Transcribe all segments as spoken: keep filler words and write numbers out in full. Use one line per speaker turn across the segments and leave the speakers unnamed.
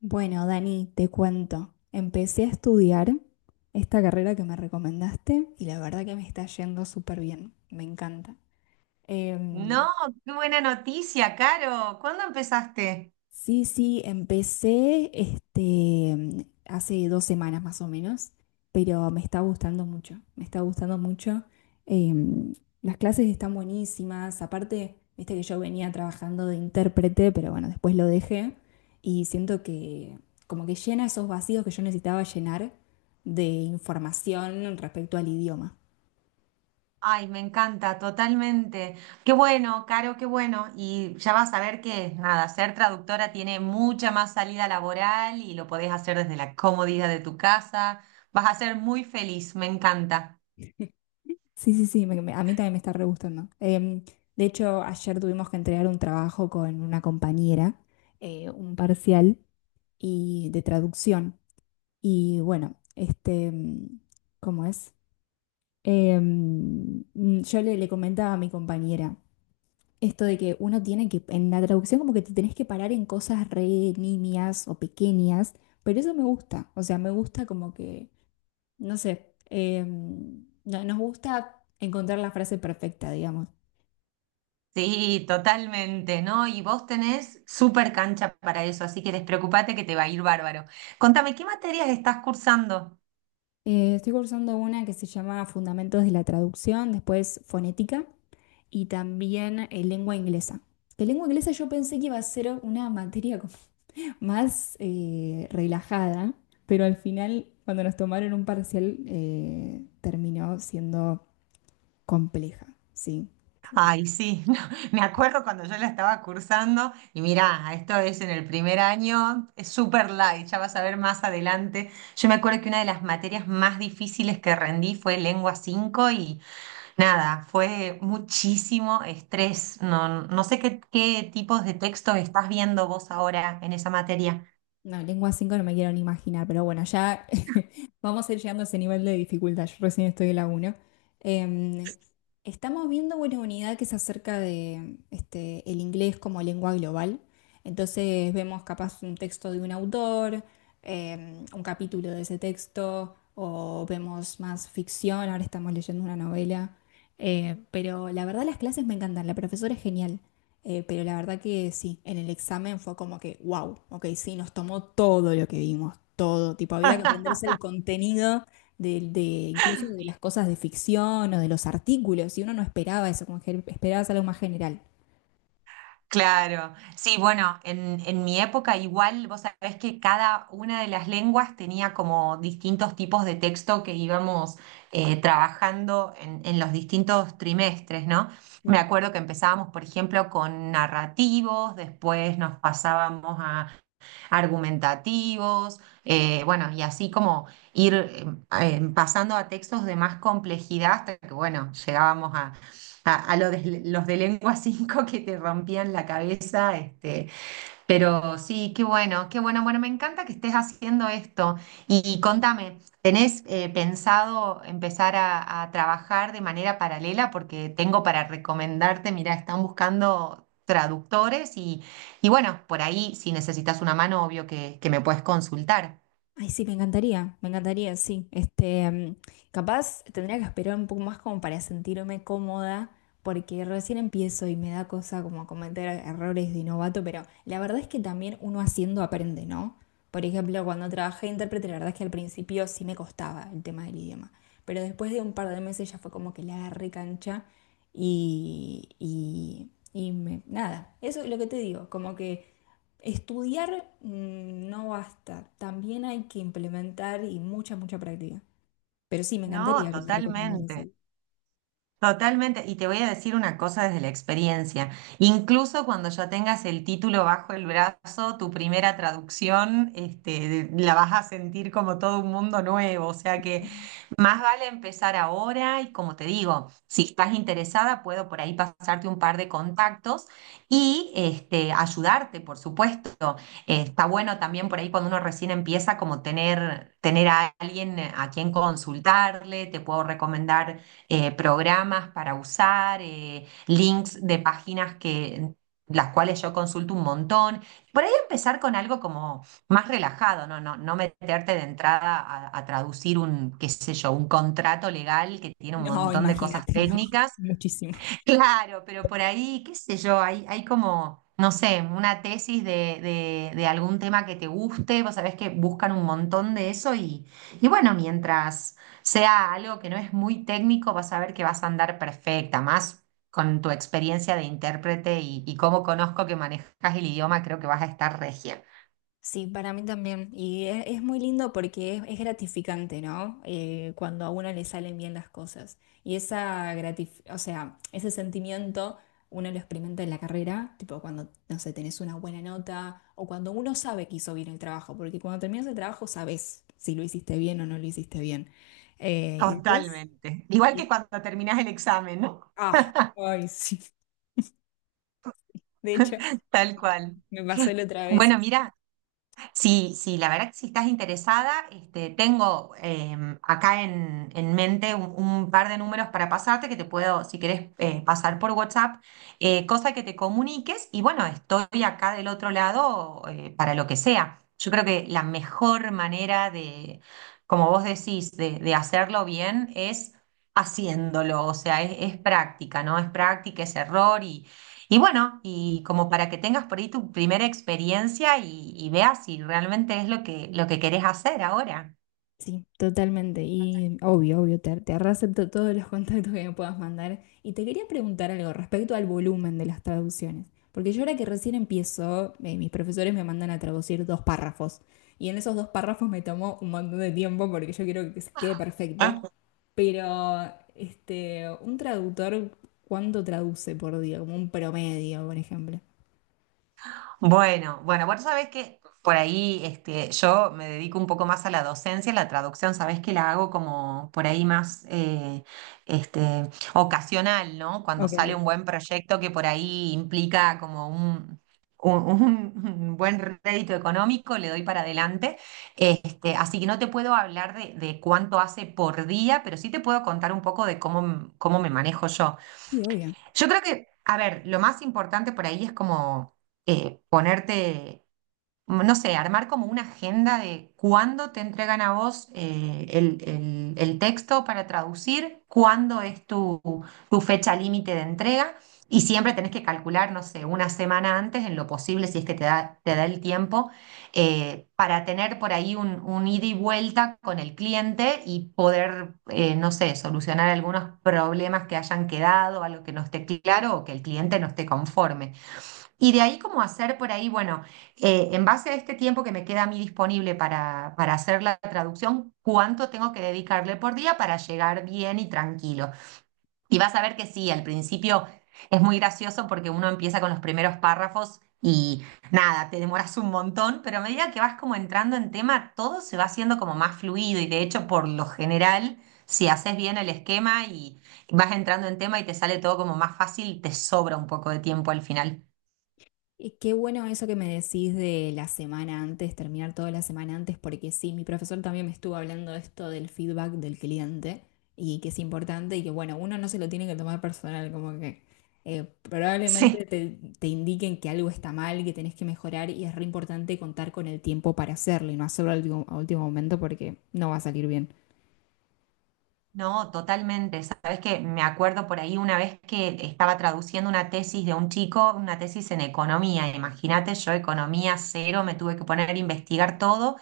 Bueno, Dani, te cuento. Empecé a estudiar esta carrera que me recomendaste y la verdad que me está yendo súper bien. Me encanta.
No,
Eh,
qué buena noticia, Caro. ¿Cuándo empezaste?
Sí, sí, empecé este, hace dos semanas más o menos, pero me está gustando mucho, me está gustando mucho. Em, las clases están buenísimas, aparte, viste que yo venía trabajando de intérprete, pero bueno, después lo dejé y siento que como que llena esos vacíos que yo necesitaba llenar de información respecto al idioma.
Ay, me encanta, totalmente. Qué bueno, Caro, qué bueno. Y ya vas a ver que, nada, ser traductora tiene mucha más salida laboral y lo podés hacer desde la comodidad de tu casa. Vas a ser muy feliz, me encanta.
Sí, sí, sí, me- me- a mí también me está re gustando. Em, de hecho, ayer tuvimos que entregar un trabajo con una compañera, eh, un parcial y de traducción. Y bueno, este, mm, ¿cómo es? Em, mm, yo le, le comentaba a mi compañera esto de que uno tiene que, en la traducción como que te tenés que parar en cosas re nimias o pequeñas, pero eso me gusta. O sea, me gusta como que, no sé, em, no- nos gusta encontrar la frase perfecta, digamos.
Sí, totalmente, ¿no? Y vos tenés súper cancha para eso, así que despreocupate que te va a ir bárbaro. Contame, ¿qué materias estás cursando?
Eh, estoy cursando una que se llama Fundamentos de la Traducción, después Fonética y también eh, Lengua Inglesa. Que lengua inglesa yo pensé que iba a ser una materia como más eh, relajada, pero al final, cuando nos tomaron un parcial, eh, terminó siendo compleja, ¿sí?
Ay, sí, no, me acuerdo cuando yo la estaba cursando y mirá, esto es en el primer año, es super light, ya vas a ver más adelante. Yo me acuerdo que una de las materias más difíciles que rendí fue lengua cinco y nada, fue muchísimo estrés. No, no sé qué, qué tipos de textos estás viendo vos ahora en esa materia.
No, lengua cinco no me quiero ni imaginar, pero bueno, ya vamos a ir llegando a ese nivel de dificultad. Yo recién estoy en la uno. Em, Estamos viendo una unidad que es acerca de este, el inglés como lengua global. Entonces vemos capaz un texto de un autor, em, un capítulo de ese texto, o vemos más ficción, ahora estamos leyendo una novela. Eh, pero la verdad las clases me encantan, la profesora es genial. Eh, pero la verdad que sí, en el examen fue como que, wow, ok, sí, nos tomó todo lo que vimos, todo. Tipo, había que aprenderse el contenido de, de- incluso de las cosas de ficción o de los artículos, y uno no esperaba eso, como que esperabas algo más general.
Claro, sí, bueno, en, en mi época igual, vos sabés que cada una de las lenguas tenía como distintos tipos de texto que íbamos eh, trabajando en, en los distintos trimestres, ¿no? Me acuerdo que empezábamos, por ejemplo, con narrativos, después nos pasábamos argumentativos, eh, bueno, y así como ir eh, eh, pasando a textos de más complejidad hasta que, bueno, llegábamos a, a- a lo de- los de lengua cinco que te rompían la cabeza, este, pero sí, qué bueno, qué bueno. Bueno, me encanta que estés haciendo esto. Y, y contame, ¿tenés eh, pensado empezar a, a trabajar de manera paralela? Porque tengo para recomendarte, mira, están buscando traductores y, y bueno, por ahí si necesitas una mano, obvio que, que me puedes consultar.
Ay, sí, me encantaría, me encantaría, sí. Este, mm, capaz tendría que esperar un poco más como para sentirme cómoda, porque recién empiezo y me da cosa como cometer errores de novato, pero la verdad es que también uno haciendo aprende, ¿no? Por ejemplo, cuando trabajé de intérprete, la verdad es que al principio sí me costaba el tema del idioma, pero después de un par de meses ya fue como que la agarré cancha y, y, y me- nada, eso es lo que te digo, como que... Estudiar mm, no basta, también hay que implementar y mucha, mucha práctica. Pero sí, me
No,
encantaría que me recomendaras
totalmente.
algo.
Totalmente, y te voy a decir una cosa desde la experiencia. Incluso cuando ya tengas el título bajo el brazo, tu primera traducción, este, la vas a sentir como todo un mundo nuevo. O sea que más vale empezar ahora y como te digo, si estás interesada, puedo por ahí pasarte un par de contactos y este, ayudarte, por supuesto. Eh, está bueno también por ahí cuando uno recién empieza como tener, tener a alguien a quien consultarle, te puedo recomendar eh, programas para usar, eh, links de páginas que, las cuales yo consulto un montón. Por ahí empezar con algo como más relajado, no, no, no meterte de entrada a, a traducir un, qué sé yo, un contrato legal que tiene un
No,
montón de cosas
imagínate, no,
técnicas.
muchísimo.
Claro, pero por ahí, qué sé yo, hay, hay como, no sé, una tesis de, de- de algún tema que te guste, vos sabés que buscan un montón de eso y, y bueno, mientras sea algo que no es muy técnico, vas a ver que vas a andar perfecta, más con tu experiencia de intérprete y, y cómo conozco que manejas el idioma, creo que vas a estar regia.
Sí, para mí también. Y es, es muy lindo porque es, es gratificante, ¿no? Eh, cuando a uno le salen bien las cosas. Y esa gratif- o sea, ese sentimiento uno lo experimenta en la carrera, tipo cuando, no sé, tenés una buena nota o cuando uno sabe que hizo bien el trabajo, porque cuando terminas el trabajo sabes si lo hiciste bien o no lo hiciste bien. Eh, y después,
Totalmente, igual
y-
que cuando terminás el examen, ¿no?
ah, ay, sí. De hecho,
Tal cual.
me pasó la otra vez.
Bueno, mira. Sí, sí, la verdad que si estás interesada, este, tengo em, acá en, en mente un, un par de números para pasarte que te puedo, si querés, eh, pasar por WhatsApp, eh, cosa que te comuniques y bueno, estoy acá del otro lado eh, para lo que sea. Yo creo que la mejor manera de, como vos decís, de, de hacerlo bien es haciéndolo, o sea, es, es práctica, ¿no? Es práctica, es error y bueno, y como para que tengas por ahí tu primera experiencia y, y veas si realmente es lo que, lo que querés hacer ahora.
Sí, totalmente. Y obvio, obvio, te, te reacepto todos los contactos que me puedas mandar. Y te quería preguntar algo respecto al volumen de las traducciones. Porque yo ahora que recién empiezo, eh, mis profesores me mandan a traducir dos párrafos. Y en esos dos párrafos me tomó un montón de tiempo porque yo quiero que se quede perfecto. Pero, este, un traductor, ¿cuánto traduce por día? Como un promedio, por ejemplo.
Bueno, bueno, vos sabés que por ahí este, yo me dedico un poco más a la docencia, la traducción, sabés que la hago como por ahí más eh, este, ocasional, ¿no? Cuando
Ok.
sale un buen proyecto que por ahí implica como un, un- un buen rédito económico, le doy para adelante. Este, así que no te puedo hablar de, de cuánto hace por día, pero sí te puedo contar un poco de cómo, cómo me manejo yo.
Sí, obvio.
Yo creo que, a ver, lo más importante por ahí es como eh, ponerte, no sé, armar como una agenda de cuándo te entregan a vos eh, el, el- el texto para traducir, cuándo es tu, tu fecha límite de entrega y siempre tenés que calcular, no sé, una semana antes en lo posible, si es que te da, te da el tiempo, eh, para tener por ahí un, un ida y vuelta con el cliente y poder, eh, no sé, solucionar algunos problemas que hayan quedado, algo que no esté claro o que el cliente no esté conforme. Y de ahí como hacer por ahí, bueno, eh, en base a este tiempo que me queda a mí disponible para, para hacer la traducción, ¿cuánto tengo que dedicarle por día para llegar bien y tranquilo? Y vas a ver que sí, al principio es muy gracioso porque uno empieza con los primeros párrafos y nada, te demoras un montón, pero a medida que vas como entrando en tema, todo se va haciendo como más fluido y de hecho por lo general, si haces bien el esquema y vas entrando en tema y te sale todo como más fácil, te sobra un poco de tiempo al final.
Y qué bueno eso que me decís de la semana antes, terminar toda la semana antes, porque sí, mi profesor también me estuvo hablando de esto del feedback del cliente y que es importante y que bueno, uno no se lo tiene que tomar personal, como que eh, probablemente
Sí.
te, te indiquen que algo está mal, que tenés que mejorar y es re importante contar con el tiempo para hacerlo y no hacerlo al último, a último momento porque no va a salir bien.
No, totalmente. Sabes que me acuerdo por ahí una vez que estaba traduciendo una tesis de un chico, una tesis en economía. Imagínate, yo economía cero, me tuve que poner a investigar todo.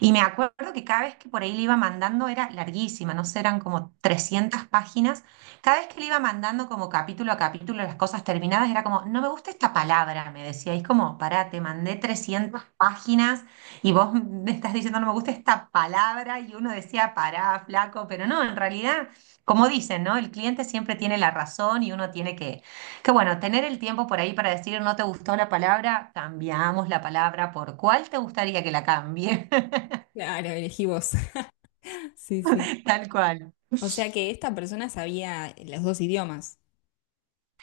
Y me acuerdo que cada vez que por ahí le iba mandando era larguísima, no sé, eran como trescientas páginas. Cada vez que le iba mandando como capítulo a capítulo las cosas terminadas, era como, no me gusta esta palabra, me decía. Y es como, pará, te mandé trescientas páginas y vos me estás diciendo, no me gusta esta palabra. Y uno decía, pará, flaco, pero no, en realidad, como dicen, ¿no? El cliente siempre tiene la razón y uno tiene que, que bueno, tener el tiempo por ahí para decir, no te gustó la palabra, cambiamos la palabra por cuál te gustaría que la cambie.
Claro, elegí vos. Sí, sí.
Tal cual.
O sea que esta persona sabía los dos idiomas.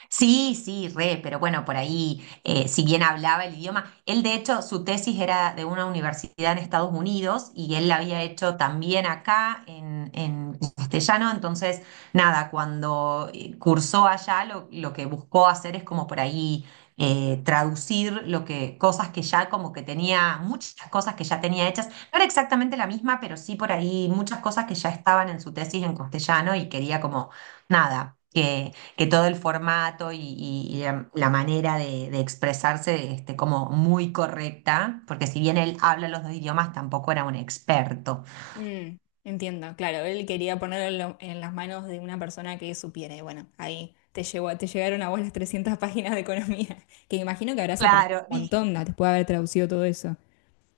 Sí, sí, re, pero bueno, por ahí, eh, si bien hablaba el idioma, él de hecho, su tesis era de una universidad en Estados Unidos y él la había hecho también acá en, en castellano, entonces, nada, cuando eh, cursó allá, lo, lo que buscó hacer es como por ahí eh, traducir lo que, cosas que ya como que tenía, muchas cosas que ya tenía hechas, no era exactamente la misma, pero sí por ahí muchas cosas que ya estaban en su tesis en castellano y quería como, nada, que que todo el formato y, y- y la, la manera de, de expresarse este, como muy correcta, porque si bien él habla los dos idiomas, tampoco era un experto.
Mm, entiendo, claro, él quería ponerlo en, lo- en las manos de una persona que supiera. Y bueno, ahí te llegó, te llegaron a vos las trescientas páginas de economía, que imagino que habrás aprendido
Claro,
un
y
montón ¿no? después de haber traducido todo eso.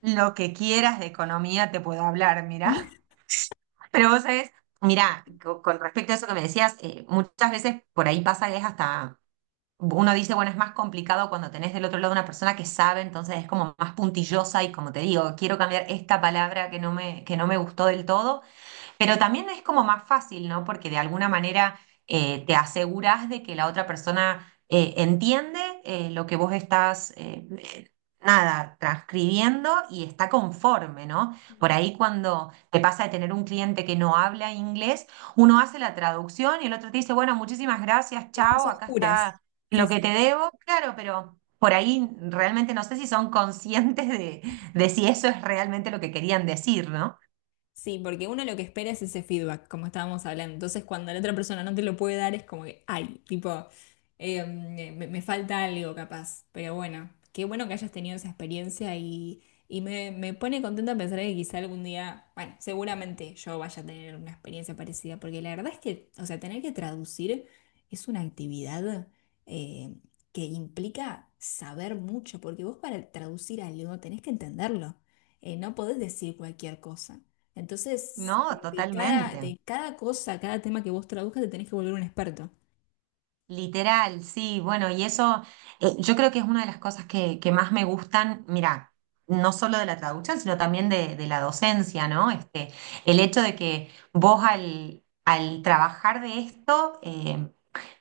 lo que quieras de economía te puedo hablar, mira. Pero vos sabés, mira, co- con respecto a eso que me decías, eh, muchas veces por ahí pasa que es hasta… Uno dice, bueno, es más complicado cuando tenés del otro lado una persona que sabe, entonces es como más puntillosa y como te digo, quiero cambiar esta palabra que no me, que no me gustó del todo. Pero también es como más fácil, ¿no? Porque de alguna manera eh, te aseguras de que la otra persona eh, entiende eh, lo que vos estás, eh, eh, nada, transcribiendo y está conforme, ¿no? Por
Mm.
ahí cuando te pasa de tener un cliente que no habla inglés, uno hace la traducción y el otro te dice, bueno, muchísimas gracias,
Estás
chao,
a
acá
oscuras.
está
Sí,
lo que
sí.
te debo. Claro, pero por ahí realmente no sé si son conscientes de, de si eso es realmente lo que querían decir, ¿no?
Sí, porque uno lo que espera es ese feedback, como estábamos hablando. Entonces, cuando la otra persona no te lo puede dar, es como que, ay, tipo, eh, me, me falta algo capaz. Pero bueno, qué bueno que hayas tenido esa experiencia y, y me, me pone contenta pensar que quizá algún día, bueno, seguramente yo vaya a tener una experiencia parecida, porque la verdad es que, o sea, tener que traducir es una actividad eh, que implica saber mucho, porque vos para traducir algo tenés que entenderlo. Eh, no podés decir cualquier cosa.
No,
Entonces, como que cada,
totalmente.
de cada cosa, cada tema que vos traduzcas, te tenés que volver un experto.
Literal, sí, bueno, y eso eh, yo creo que es una de las cosas que, que más me gustan, mira, no solo de la traducción, sino también de, de la docencia, ¿no? Este, el hecho de que vos al, al trabajar de esto, eh,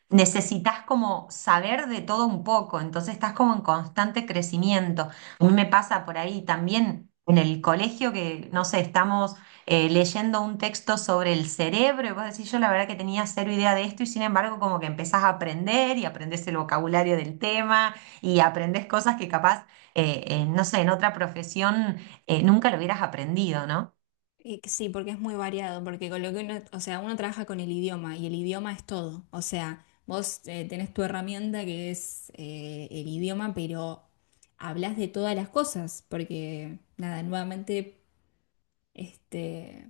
necesitas como saber de todo un poco, entonces estás como en constante crecimiento. A mí me pasa por ahí también en el colegio que, no sé, estamos eh, leyendo un texto sobre el cerebro y vos decís, yo la verdad que tenía cero idea de esto y sin embargo como que empezás a aprender y aprendés el vocabulario del tema y aprendés cosas que capaz, eh, eh, no sé, en otra profesión eh, nunca lo hubieras aprendido, ¿no?
Y que sí, porque es muy variado, porque con lo que uno, o sea, uno trabaja con el idioma y el idioma es todo. O sea, vos eh, tenés tu herramienta que es eh, el idioma, pero hablas de todas las cosas, porque nada, nuevamente, este,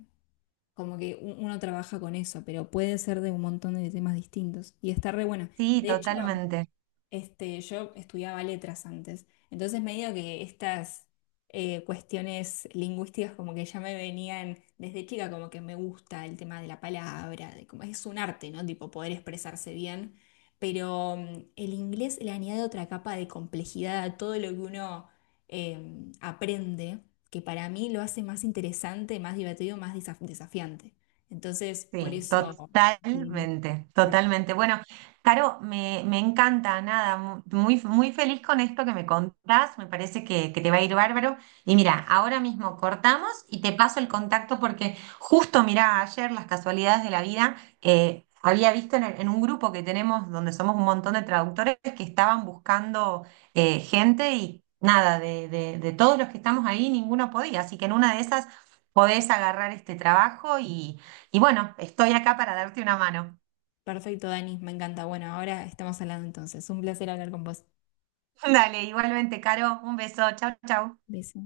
como que u- uno trabaja con eso, pero puede ser de un montón de temas distintos. Y está re bueno.
Sí,
De hecho.
totalmente.
Este, yo estudiaba letras antes, entonces medio que estas eh, cuestiones lingüísticas como que ya me venían desde chica, como que me gusta el tema de la palabra, de cómo es un arte, ¿no? Tipo poder expresarse bien, pero mm, el inglés le añade otra capa de complejidad a todo lo que uno eh, aprende, que para mí lo hace más interesante, más divertido, más desaf- desafiante. Entonces, por
Sí,
eso... Lina.
totalmente, totalmente. Bueno, Caro, me, me encanta, nada, mu- muy, muy feliz con esto que me contás, me parece que, que te va a ir bárbaro. Y mira, ahora mismo cortamos y te paso el contacto porque justo, mira, ayer las casualidades de la vida, eh, había visto en, el- en un grupo que tenemos donde somos un montón de traductores que estaban buscando eh, gente y nada, de, de, de todos los que estamos ahí, ninguno podía, así que en una de esas podés agarrar este trabajo y… Y bueno, estoy acá para darte una mano.
Perfecto, Dani, me encanta. Bueno, ahora estamos hablando entonces. Un placer hablar con vos.
Dale, igualmente, Caro, un beso. Chau, chau.
Beso.